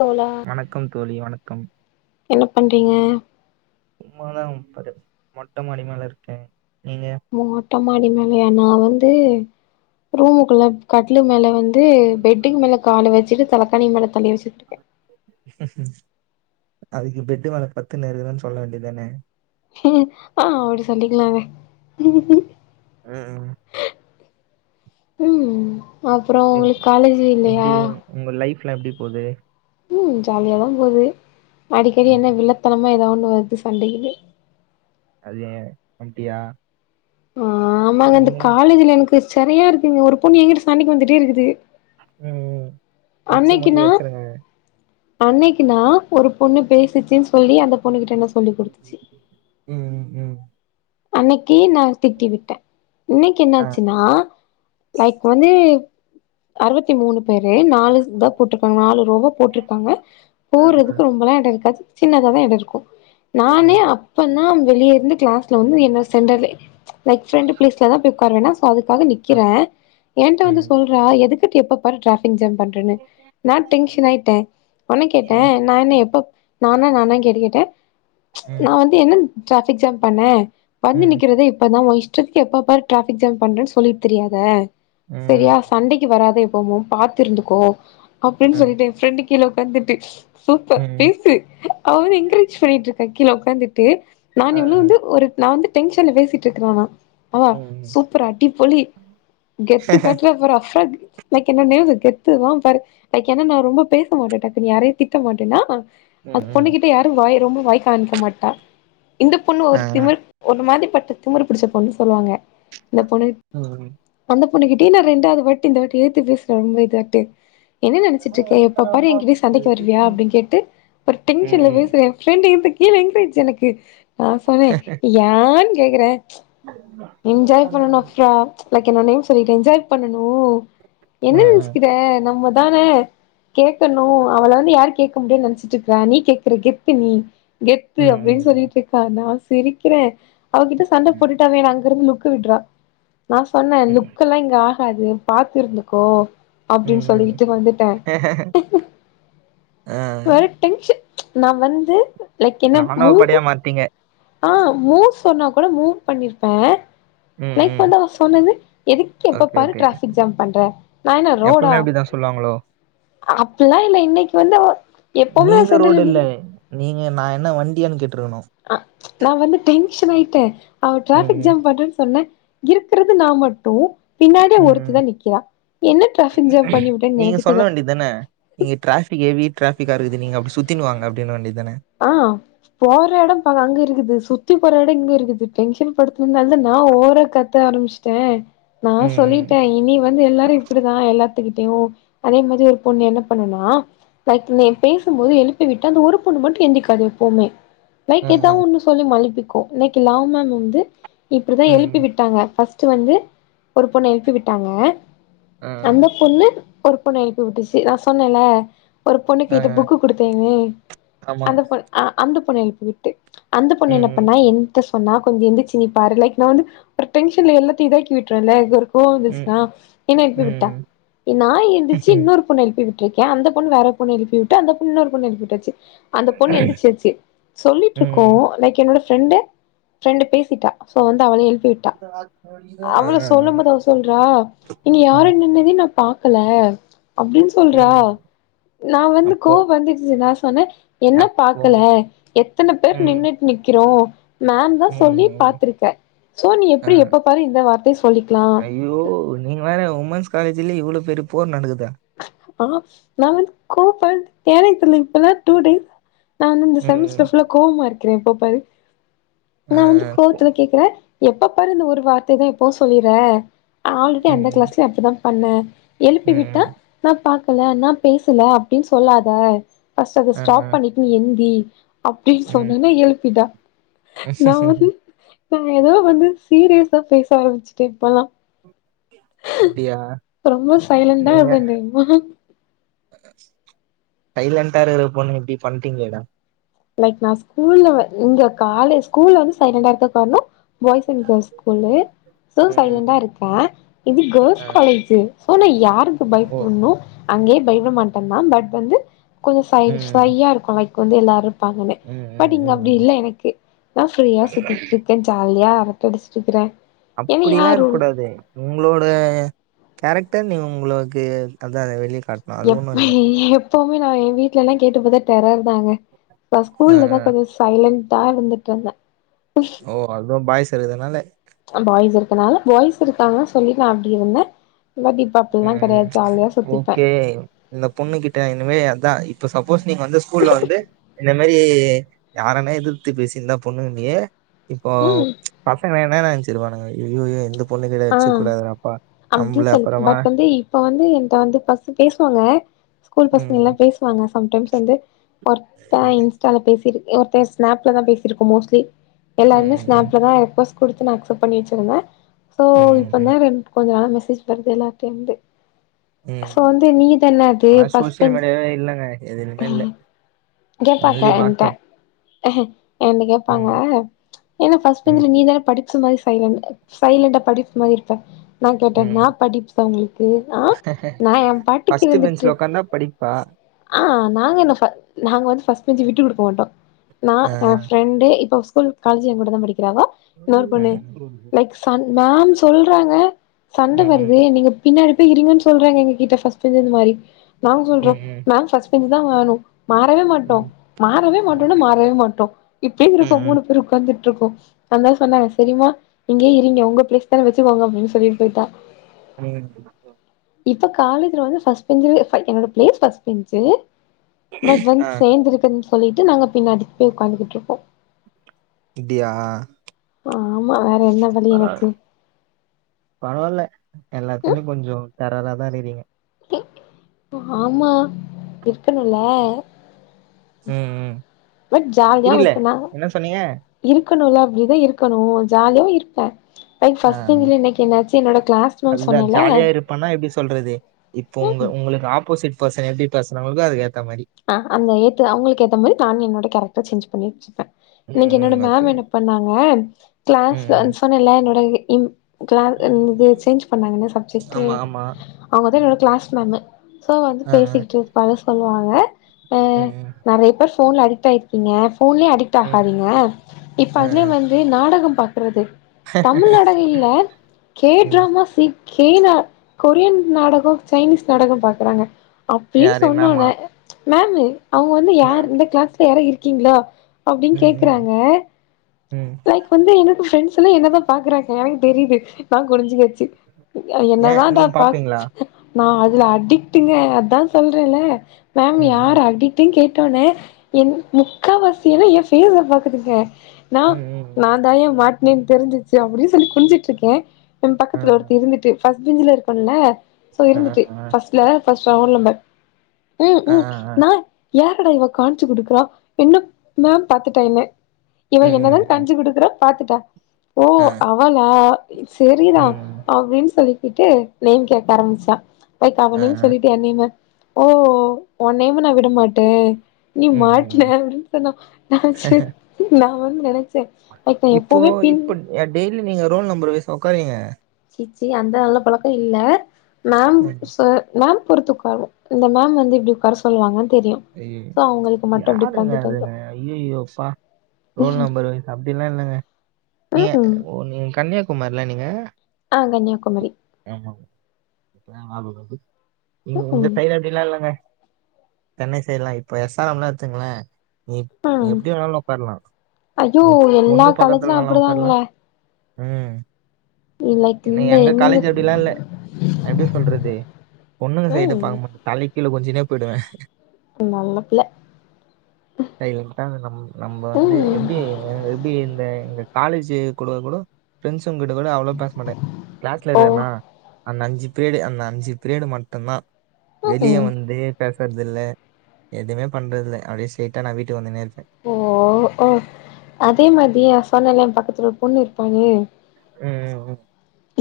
தோழா வணக்கம் தோழி வணக்கம் என்ன பண்றீங்க சும்மாதா [unintelligible] மொட்ட மாடி மேல இருக்கே நீங்க மொட்டமாடி மேல நா வந்து ரூமுக்குள்ள கட்லு மேல வந்து பெட்டுக்கு மேல கால வச்சுட்டு தலக்கானி மேல தலய வச்சுட்டு இருக்கே அதுக்கு பெட்டு மேல பத்துனு இருக்றேன்னு சொல்ல வேண்டியதானே ஆஹ் அப்டி சொல்லிக்கலாங்க ம் ம் அப்றோ உங்களுக்கு காலேஜ் இல்லையா க்லா எப்டி போது ம் ஜாலியாதா போது அடிக்கடி ம் என்ன வில்லத்தனமா ஏதாது நேத்து சண்டையிலு அது ஏ வண்ட்டியா ஆஹ் ஆமாங்க இந்த காலேஜ்ல என்கு செரியா இருக்குங்க ஒரு பொண்ணு என்கிட்ட சாண்டைக்கு வந்துட்டே இருக்குது ம் அச்சு மூஞ்சிய ஒச்சுருங்க அன்னைக்கு நா ஒரு பொண்ணு பேசுச்சுன்னு சொல்லி அந்தப் பொண்ணகிட்ட என்ன சொல்லி் குடுத்துச்சு ம் ம் அன்னைக்கு நா திட்டி விட்டே இன்னைக்கு ஆ என்னாச்சுன்னா லைக் ஒன்னு அறுபத்தி மூணு பேரு நாலுந்தா போட்ருக்காங்க நாலு ரோவ போட்ருக்காங்க அ அ போடுறதுக்கு [unintelligible] மேடங்கது சின்னதாதா எடோ இருக்கு ம் நானே ம் அப்ப தா வெளிய இருந்து கிளாஸ்ல வந்து என்ன சென்றல லைச் ஃபிரண்டு பிளேஸ்ல தா போய் உக்கார் வேணா சோ அதுக்காக ஆ நிக்கிறே என்ட ம் ம் வந்து சொல்றா எதுக் கு எப்ப பாரு டாபிக் ஜாம் பண்றனு நா டென்ஷன் ஆயிட்டே ஒன்னே கேட்டே ம் நா என்ன எப்பப் நானா நானாணு கேட்டுக்கிட்டே ச் நா வந்து என்ன டாபிக் ஜாம் பண்ணே ம் வந்து ம் ம் நிக்கிறதே இப்பதா உன் இஷ்டத்துக்கு எப்ப பாரு டிராஃபிக் ஜாம் பண்றேன்னு சொல்லிட்டு திரியாத செரியா சண்டைக்கு வராத எப்போமு பாத்து இருந்துக்கோ அப்டின்னு சொல்லிட்டே என் ஃப்ரெண்டு கீழ உக்காந்துட்டு சூப்பர் ம் பேசு அவ வந்து என்க்ரேஜ் பண்ணிட்டு இருக்க கீழ உக்காந்துட்டு நா அ இவ்ளு அ வந்து ஒரு நா வந்து டென்ஷன்ல பேசிட்டு இருக்றானா அவ ம். சூப்பர் அடிப்போலி கெத்து காட்றாப் பாரு அஃப்ராக்கு லைக் என்னன்னே அது கெத்து தா பாரு லைக் என்னன்னா நா ரொம்ப பேச மாட்டே டக்குன்னு யாரையு திட்ட மாட்டேனா அது ம், பொண்ணு ம். கிட்ட யாரும் வாய் ரொம்ப வாய் காமிக்க மாட்டா இந்த பொண்ணு ஆ. ஒரு திமிர் அந்த மாதிரிப்பட்ட திமிரு பிடிச்ச பொண்ணு சொல்லுவாங்க இந்த பொண்ணு ம். அந்த பொண்ணுக்கிட்டே நா ரெண்டாவது வாட்டி இந்த வாட்டி எய்த்து பேசறேன் ரொம்ப இதட்டு என்ன நினச்சிட்டு இருக்க எப்ப பாரு எங்கிட்டயே சண்டைக்கு வருவியா அப்படின் கேட்டு ஒரு டென்ஷன்ல ம். பேசுறேன் என் ஃப்ரெண்ட் என்ட கேழு என்க்ரேஜ் எனக்கு நா சொன்னே நான் கேக்குறேன் என்ஜாய் பண்ணுனோம் அப்புறம் லைக் என்ன நா நேம் சொல்லி என்ஜாய் பண்ணும் ஓ ஆ, என்ன ஆ. நினச்சக்கிற நம்மதானே கேக்கணும் அவள வந்து யார் கேட்க முடியும்னு நினைச்சிட்டு இருக்குறா நீ கேக்குற கெத்து நீ கெத்து ம், அப்படின் ம். சொல்லிட்டு இருக்கா நான் சிரிக்கிறேன் அவகிட்ட சண்ட ம். போட்டுட்ட வேணங்க திரும்பி லுக் விடுறா நா சொன்னே லுக்கு எல்லாம் இங்க ஆகாது பாத்து இருந்துக்கோ ம், அப்படின் ம். சொல்லிக்கிட்டு வந்துட்டேன் ஆ. வேற டென்ஷன் நா வந்து லைக் என்ன ராணுவ மூ படையா மாறுட்டீங்க. ஆஹ் மூவ் சொன்னா கூட மூவ் பண்ணிருப்பேன் உம் லைக் வந்து அவ சொன்னது எதுக்கு எப்ப பாரு ஓகே. ட்ராபிக் ஜாம் பண்ற நா என்ன எப்பவுமே ரோடா அப்படிதான் சொல்லுவாங்களோ அப்டில்லா இல்ல இன்னைக்கி வந்து எப்பவுமே நா நீங்க ரோடு இல்ல. சென்றலிங்க் நீங்க நா என்ன வண்டி அனுப்ச்சி ஆஹ் நா வந்து டென்ஷன் ஆயிட்டே அவ ம், டிராபிக் ம். ஜாம் பண்றேன் சொன்ன இருக்குறது நா மட்டும் பின்னா அவா ம், ம். ஒருத்திதா நிக்கிறா என்ன டிராஃபிக் ஜாம் பண்ணி விட்டேன்னு நீங்க எனக்கு சொல்ல தெர்ல வேண்டியதானே இங்க ட்ராபிக் ஹெவி ட்ரா பிகா இருக்குது நீங்க அப்டி சுத்தினு வாங்க அப்டின்னு வேண்டியது தானே. ஆஹ் போற எடம் அங்க இருக்குது சுத்தி போற எடம் இங்க இருக்குது டென்ஷன் படு இருந்தனால நா ஓவரா கத்த ஆரம்பிச்சுட்டே நா ம், ம். சொல்லிட்டே இனி வந்து எல்லாரு இப்டிதா எல்லாத் துகிட்டயு அதே மாதிரி ஒரு பொண்ணு என்ன பண்ணுனா லைக் பேசும்போது எழுப்பி விட்டா அந்த ஒரு பொண்ணு மட் எந்திக்காது எப்பவுமே ம், லைக் ஏதாவு ம். ஒன்னு சொல்லி மலிப்பிக்கு இன்னைக்கி லா மேம் வந்து இப்டிதா ம், ம். எழுப்பி விட்டாங்க ஃப்ஸ்ர்ட் வந்து ஒரு பொண்ண எழுப்பி விட்டாங்க ஆ, அந்த பொண்ணு ஒரு பொண்ண எழுப்பி விட்டுச்சு நா சொன்னல்ல ஒரு பொண்ணு ஆ, கிட்ட புக்கு குடுத்தேன்னு ஆமா. அந்த பொண்ண அ அந்த பொண்ண எழுப்பி விட்டு அந்த பொண்ணு என்ன ம், பண்ணா என் கிட்ட சொன்னா கொஞ்சோ எந்திச்சு நீ பாரு லைக் நா வந்து ஒரு டென்ஷன்ல எல்லத்தையு இதாக்கி விட்றேன்ல்ல இது ஒரு கோவம் ம், வந்துச்சுனா என்ன எழுப்பி விட்டா ம், நா எந்திச்சி இன்னொரு பொண்ண எழுப்பி விட் ருக்கேன் அந்த பொண்ணு வேற பொண்ண எழுப்பி விட்டு அந்த பொண்ணு இன்னொரு பொண்ண எழுப்பி விட்டாச்சு அந்த பொண்ணு எந்திச்சிச்சு சொல்லிட்டு இருக்கோ ம். லைக் என்னோட ஃப்ரெண்டு ஃப்ரெண்டு பேசிட்டா சோ வந்து அவள எழுப் பிவிட்டா ஆ, ஆ, அவள ஆ, சொல்லும்போது அவ சொல்றா நீங்க ஆ, யாருன்னதே நா பாக் பாக்கல அப்டின்னு சொல்றா ம். நா வந்து அப்போ கோவ வந்துடுச்சு நா சொன்னே என்ன அப்போ பாக்கல எத்தனை பேர் ம், நின்னுட்டு நிக்கிறோ மேம் தா சொல்லி ம், பாத்திருப்ப சோ நீ ஆ. எப்டி எப்ப பாரு இந்த வார்த்த ஐயோ நீங்க வேற உமன்ஸ் காலேஜ்லயே இவ்ளோ பெரிய போர் நடக்குதா ஆஹ் நா வந்து கோப் பட் ஏனே தெரில இப்பல்லா டூ டேஸ் நா வந்து இந்த ம், செமஸ்டர் ஃபுல்ல கோவமா இருக்கிறே எப்போபாரு ஆ, நா வந்து போ கோவத்துல கேக்குறே எப்ப பாரு இந்த ஒரு வார்த்தைதா எப்பவு சொல்லிற ஆல்ரெடி அந்த ம், கிளாஸ்ல அப்டிதா பண்ணே எழுப்பி விட்டா ம், நா பாக்கல நா பேசல அப்டின்னு சொல்லாத பஸ்ட் அத ஆ, ஆ, ஸ்டாப் பண்ணிட்டு நீ எந்தி அப்டின்னு ம். சொன்னோன்னே எழுப்பிடா [unintelligible] நா ஏதோ வந்து சீரியஸா பேச ஆரம்பிச்சுட்டே இப்பல்லா அப்டியா? ரொம்ப சைலண்டா நீங்க இருப்ப தெரிமா சைலண்டா இருக்குற பொண்ணுக இப்டி பண்ணிட்டீங்களேடா லைக் நா ஸ்கூல்ல வ இங்க காலே ஸ்கூல்ல வந்து சைலண்டா இருக்க கார்னோ பாய்ஸ் அண் கேள்ஸ் ஸ்கூல்லு சோ ம், சைலண்டா இருப்பே இது கேள்ஸ் ஆ, காலேஜு சோ நா யாருக்கு ஓ! பயப்பட்ணு அங்கே பயப்பட மாட்டே மேம் பட் வந்து கொஞ்சோ சை ம், சையா இருக்கு லைக் வந்து எல்லாரு பாப்பமே ம், பட் ம், இங்க ம். அப்டி ம். இல்ல எனக்கு நா ப்ரீயா சுத்திட்டு இருக்கே ஜாலியா அப் நா படிச்சிருக்குறே அப்டில்லா இருக் கூடாது உங்களோட கேரக்டா நீ உங்களோக்கு அதா அதா வெளி எப்பி எப்பவுமே நா ஏ வீட்லல்லா கேட்டு பாத்தா டெரர் தாங்க நா ஆ ஆ ஸ்கூல்லதா கொஞ்சோ சைலண்டா இருந்துட்டு இருந்த ஓ அதுவு பாய்ஸ் இருக்கறதுனால பாய்ஸ் இருக்கனால பாய்ஸ் இருக்காகன்னு சொல்லிட்டு நா அப்டி இருந்தே பட் இப்ப அப்டில்லா ம் கெடையாது ம் ஜாலியா சுத்திப்பே ஓகே இந்த பொண்ணு கிட்ட இனிமே அதா இப்ப சப் பூஸ்னிக் வந்து ஸ்கூல்ல வந்து இந்த மாரி யாரன்னா எதுத்து பேசி இருந்தா பொண்ணுன்னியே இப்போ ம் பசங்கலெல்லா என்னா நெனச்சுருப்பானுக ஐய்யையோ இந்த பொண் பொண்ணுகளே ஆ வச்சுக் கூடாதுடாப்பா அப்டி நம்மளப் சொல்லி பட் வந்து இப்ப வந்து என்ட வந்து பச பேசுவாங்க ஸ்கூல் பசங்க ம் எல்லா பேசுவாங்க சம்டைம்ஸ் வந்து ஒருத்தே இன்ஸ்டால பேசி ஒருத்தே ஸ்நாப்ல தா பேசிருபோ மோஸ்ட்லி ம் எல்லாருமே ம் ம் ஸ்னப்ல தா ரிக்கொஸ் கொடுத்து நா அக்சப்ட் பண்ணிட்ருந்தே சோ ம் இப்ப ம் தா ரென்ட் கொஞ்ச நாள மெசேஜ் வருது எல்லார்டயிருந்து சோ ம் வந்து நீதான அது ஆனா பஸ்ட் சோசியல் பெஞ்ச் மீடியாவே இல்லங்க எதுலயுமே இல்ல இங்க ஒன்லி பாக்க எண்ட வாட்ஸ்அப். என்ன கேப்பாங்க ம், ஏன்ன பஸ்ட் ம், பெஞ்சுல நீதானே படி ஸ்சு மாரி சைலண்ட் சைலண்டா படிப்பு மாரி இருப்பே நா கேட்டனா ம். படிப்பு சவுண்ட்ளுக்கு ஆ நா ஏ பாட்டுக்கு ஃபர்ஸ்ட்டு இருந்துட்டு பெஞ்ச்ல உட்கார்ந்தா படிப்பா? ஆ போட்டோ நா அ, ஏ பிரெண்டு இப்ப ஸ்கூல் காலேஜ் ஏகூட தா படிக் எவா இன்னொரு ம், பொண்ணு ம், லைக் சன் மேம் சொல்றாங்க சண்ட ம், வருதே ம், நீங்க பின்னாடி போய்றீங்கன்னு சொல்றாங்க எங்க கிட்ட பஸ்ட் பெஞ்லருந்து மாரி நாங்க ம், சொல்றோ ம், நா பஸ்ட் பென்ச் தா வேணு மாறவே மாட்டோ ம். மாறவே மாட்டோனா மாறவே மாட்டோ இப்பயு இருக்கோ ம். மூணு பேரு உட்காந்துட் ருப்போ அந்தஆ சொன்னாங்க சரிமா இங்கே இருங்கே உங்க பிளேஸ் தானே வச்சுக்கோங்க அப்டின்னு சொல்லிட்டு போயிட்டா [unintelligible] இப்ப காலேஜல வந்து பஸ்ட் பெஞ்சு என்னோட பிளேஸ் பஸ்ட் பெஞ்சு பட் ஆ, வந்து சேந்து இருக்குதுன்னு சொல்லிட்டு நாங்க பின்னாடி போய் உட்காந்துகிட்ரு இருக்கோ அப்டியா ஆமா வேற என்ன வழி பரவால் எனக்கு பரவால்ல எல்லாத்லியு கொஞ்சோ டெரரா தா இருகுறீங்க ஆமா இருக்கணுல ம் ம் பட் ஜாலியா புரியல. விட்டுனாங்க என்ன சொன்னீங்க? இருக்கணுல அப்டிதா இருக்கணு ஜாலியா இருப்பே ஆ, பைஸ்ட் பெஞ்ல இன்னைக்கு என்னாச்சு என்னோட கிளாஸ் மேம் அதுதான் சொன்னல ஜாலியா இருப்பேன்னா எப்டி சொல்றது? இப்போ உங்க உங்களுக்கு ஆப்போசிட் பர்சன் எப்டி பேசுறாங்களுக்கு அதுக் ஏத் ஆ அந்த ஏத்த அவங்களுக்கு ஏத்த மாரி நான் என்னோட கேரக்டர் சேஞ்ச் பண்ணிவச்சிருப்பே ம், இன்னைக்கு ம். என்னோட ஓகே. மேம் என்ன பண்ணாங்க ம், கிளாஸ்ல ம். சொன்னல என்னோட ம் கிளா இதுன்னது சேஞ்ச் பண்ணாங்கன்ன சப்ஜெக்டு ஆமா, ஆமா. அவங்கதா என்னோட கிளாஸ் மேம்மு சோ வந்து அ, அ. பேசிக்கிட்டுருப்பாங்க சொல்லுவாங்க அ ம், ம், நிறைய பேர் போன்ல அடிட் ஆயிருப்பீங்க போன்லே அடிட் ம். ஆகாதீங்க இப்ப அ, அதுலே அ. வந்து நாடகம் றது தமிழ் நாடகஇல்ல ம். கேட்ராம சீ கேனா கொரியன் நாடகோ சைனீஸ் நாடகோ பாக்குறாங்க அப்டின்னு யாரு சொன்னங்க மேமா? மேம் அவுங்க வந்து யார் ம். இந்த கிளாஸ்ல யாரா இருக்கீங்களா அப்டின்னு ம். கேக்குறாங்க ம். ம். லைக் வந்து என்னோட பிரரெண்ட்ஸ் எல்லா என்னதா பாக்கறாங்க எனக்கு தெரிது நா குனிஞ்சுகாச் சு ஏன் என்னதான்டா நீங்க பா பாப்பீங்களா? நா இதுல அடிக்ட்டுங்க அதா சொல்றேன்ல மேம் ம். ம். யார் அடிக்ட்டுன்னு கே ட்டொன்ன என் முக்காவாசியென என் ஃபேச பாக்குதுங்க நா ம். நான்தாயா மாட்னேன்னு தெரிஞ்சிச்சு அப்டின்னு சொல்லி குனிச்சிட்டு இருக்கே என் பக்கத்துல ஒருத்தி ம். இருந்துட்டு ஃபர்ஸ்ட் பெஞ்ச்ல இருக்குல்ல சோ அ, இருந்துட்டு அ. ஃபர்ஸ்ட்ல ஃபர்ஸ்ட் ரோல் நம்பர் ம் அ, அ, ம் அ. நா ஏரடாஇவ காணிச்சு குடுக்குறா என்ன மேம் பாத்துட்டா என்ன ம் ம் ம் பறோ பாத்துட்டா ஓ அ. அவளா செரிதா ம். அப்டின்னு சொல்லி இது நேம் கேட்க ஆரம்பிச்சா லைக் அ, அவன் நேம் அ. சொல்ட்டு என்னமே ஓ என் நேம் நா வி விட மாட்டே நீ ம். ம். மாட்ன ம். அப்டின்னு சொன்னா நா செ நா வந்து நென இப்போ இப்ப டெய்லி நீங்க ரோல் நம்பர் வஸா உக்காரீங்க ச்சீ அந்த நல்ல பழக்கோ இல்ல மேம் ம். சொ மேம் பொறுத்துக்குவாக இந்த மேம் வந்து இப்டி உட்கார சொல்லுவாங்க அய்யயோ யாரு இவன் அதுங்க வந்துரு அய்யயோ பா ரோல் நெம்பர் வைஸ் அப்டியெல்லா இல்லங்க நீங்க ம் ம் ஓ நீங்க கன்னியாகுமாரில்ல நீங்க ஆ கன்னியாகுமரி ஏமா பேனால உள்ளது ம் நீங்க ம் உங்க ம் சைடு அப்டியெல்லா இல்லங்க சென்னை சைடுலா இப்ப எஸ் ஆர் எம்ல்லா எடுத்துங்ளே நீ நீ எப்டி வேணாலு உட்கார்லா அய்யோ எல்லா காலேஜ்ல அப்டிதாங்க ம் என்ன எங்க காலேஜ் அப்டியெல்லா இல்ல எப்டி சொல்றது பொண்ணுங்க சைடு ம் பாக்க மாட்டோ தலை கீழ குனிஞ்சுனே போயிடுவே நல்ல பிள்ள அய்யயோ நம் நம்ப வந்து ம் எப்டி எப்டி இந்த எங்க காலேஜ் கூட கூடோ ஃப்ரெண்ட்ஸுங்ககிட்ட கூட அவ்ளோ பேச மாட்டே கிளாஸ்ல ஓ இருக்கனா அந்த அஞ்சு பிரீயடு அந்த அஞ்சு பிரீயடு மட்டுந்தா ம் வெளிய ம் வந்து பே வர்து இல்ல எதுமே பண்றது இல்ல அப்டியே ஸ்ட்ரெய்டா நா வீட்டுக்கு வந்துனே இருப்பே ஓ ஓ அதே மாதி எ சொன்னல்ல என் பக்கத்துல ஒரு பொண்ணு இருப்பானு ம்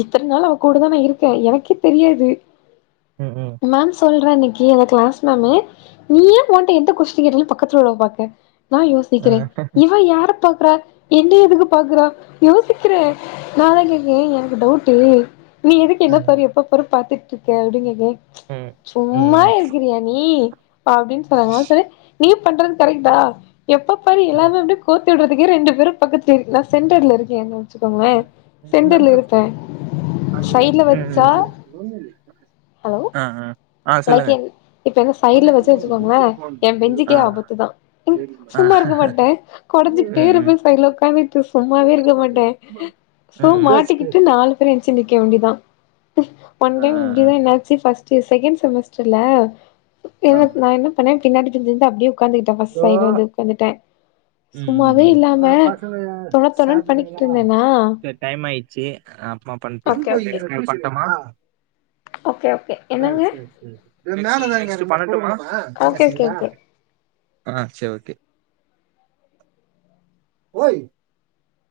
இத்தன நாள் அவ கூடதா நா இருக்க எனக்கே தெரியாது ம் ம் மேம் சொல்றா நீ கே எங்க கிளாஸ் மேமு நீ ஏன் ஒன்ட்ட எந்த கொஷ்டின் கேட்டாலு பக்கத்துல உள்ளவ பாக்க நா ம் ம் யோசிக்கிறே இவ யார பாக்குறா என்னய எதுக்கு பாக்குறா யோசிக்கிறே நா தா கேப்பே எனக்கு டவுட்டு நீ எதுக்கு என்ன ம் பாரு எப்ப பாரு பாத்துட்டு இருக்க அப்டினு கேப்பே ம் ம் சும்மா ம் இருக்கிறியா நீ அப்டின்னு சொல்வா நா சொல்வே நீ பண்றது கரெக்ட்டா எப்ப பாரு எல்லா மேம்ட்டயு கோத்து விடறதுக்கே ரெண்டு பேரூ பக்கத்துல இருக்கீளா சென்டர்ல இருக்கேன்னு வெச்சுக்கோங்களே ம் சென்டர்ல இருப்பே சைட்ல வச்சா ம் ம் ஹலோ ஆ ஆ ஆ லைக் சொல்லுங்க என் இப்ப என்ன சைட்ல தொண்ணூத்தி வெச்சு மூணு வெச்சுக்கோங்களே இன்சுல போன் என் இதுல பெஞ்சுக்கே போட்ட ஆபத்துதா ஏழு ஆ சும்மா இருக்க மணி மாட்டே இது ம் கொடஞ்சுகிட்டே ம் ம் இருப்பே சைடுல உட்காந்துட்டு சு ம்மாவே இருக்க மாட்டே சோ ம். பேசு மாட்டிக்கிட்டு பேசு நாலு பேரு என்ச்சு நிக்க வேண்டிதா போன் ஆ டைம் ஆ ஆ அப்டிதா என்னாச்சு ஃபர்ஸ்ட் செகண்ட் செமஸ்டர்ல என்ன ஆ. நா என்ன பண்ணே பின்னாடி பிரிஞ்சிருந்து அப்டியே உக்காந்துகிட்டே ஃபர்ஸ்ட் ஹலோ சைடு வந்து உக்காந்துட்டே ம் ம் சும்மாவே ம் இல்லாம அ பசங்க தொண தொணன்னு பண்ணிக்கிட்டு சாப்பிட்டுட்டீங்ளா இருந்தேனா செரி டைம் ஆயிடுச்சு நா அப்றோ பண்ட்மா ஓகே ஓகே நெக்ஸ்ட் பண்ட்டுமா ஓகே ஓகே ஆ என்னங்க சேரி சேரி இது மேல எதா குடுக்கணுமா ஓகே தங்கச்சி ஓகே கிட்ட நெக்ஸ்ட் ஓகே பண்ணட்டுமா ஆ சேரி ஓகே ஓய்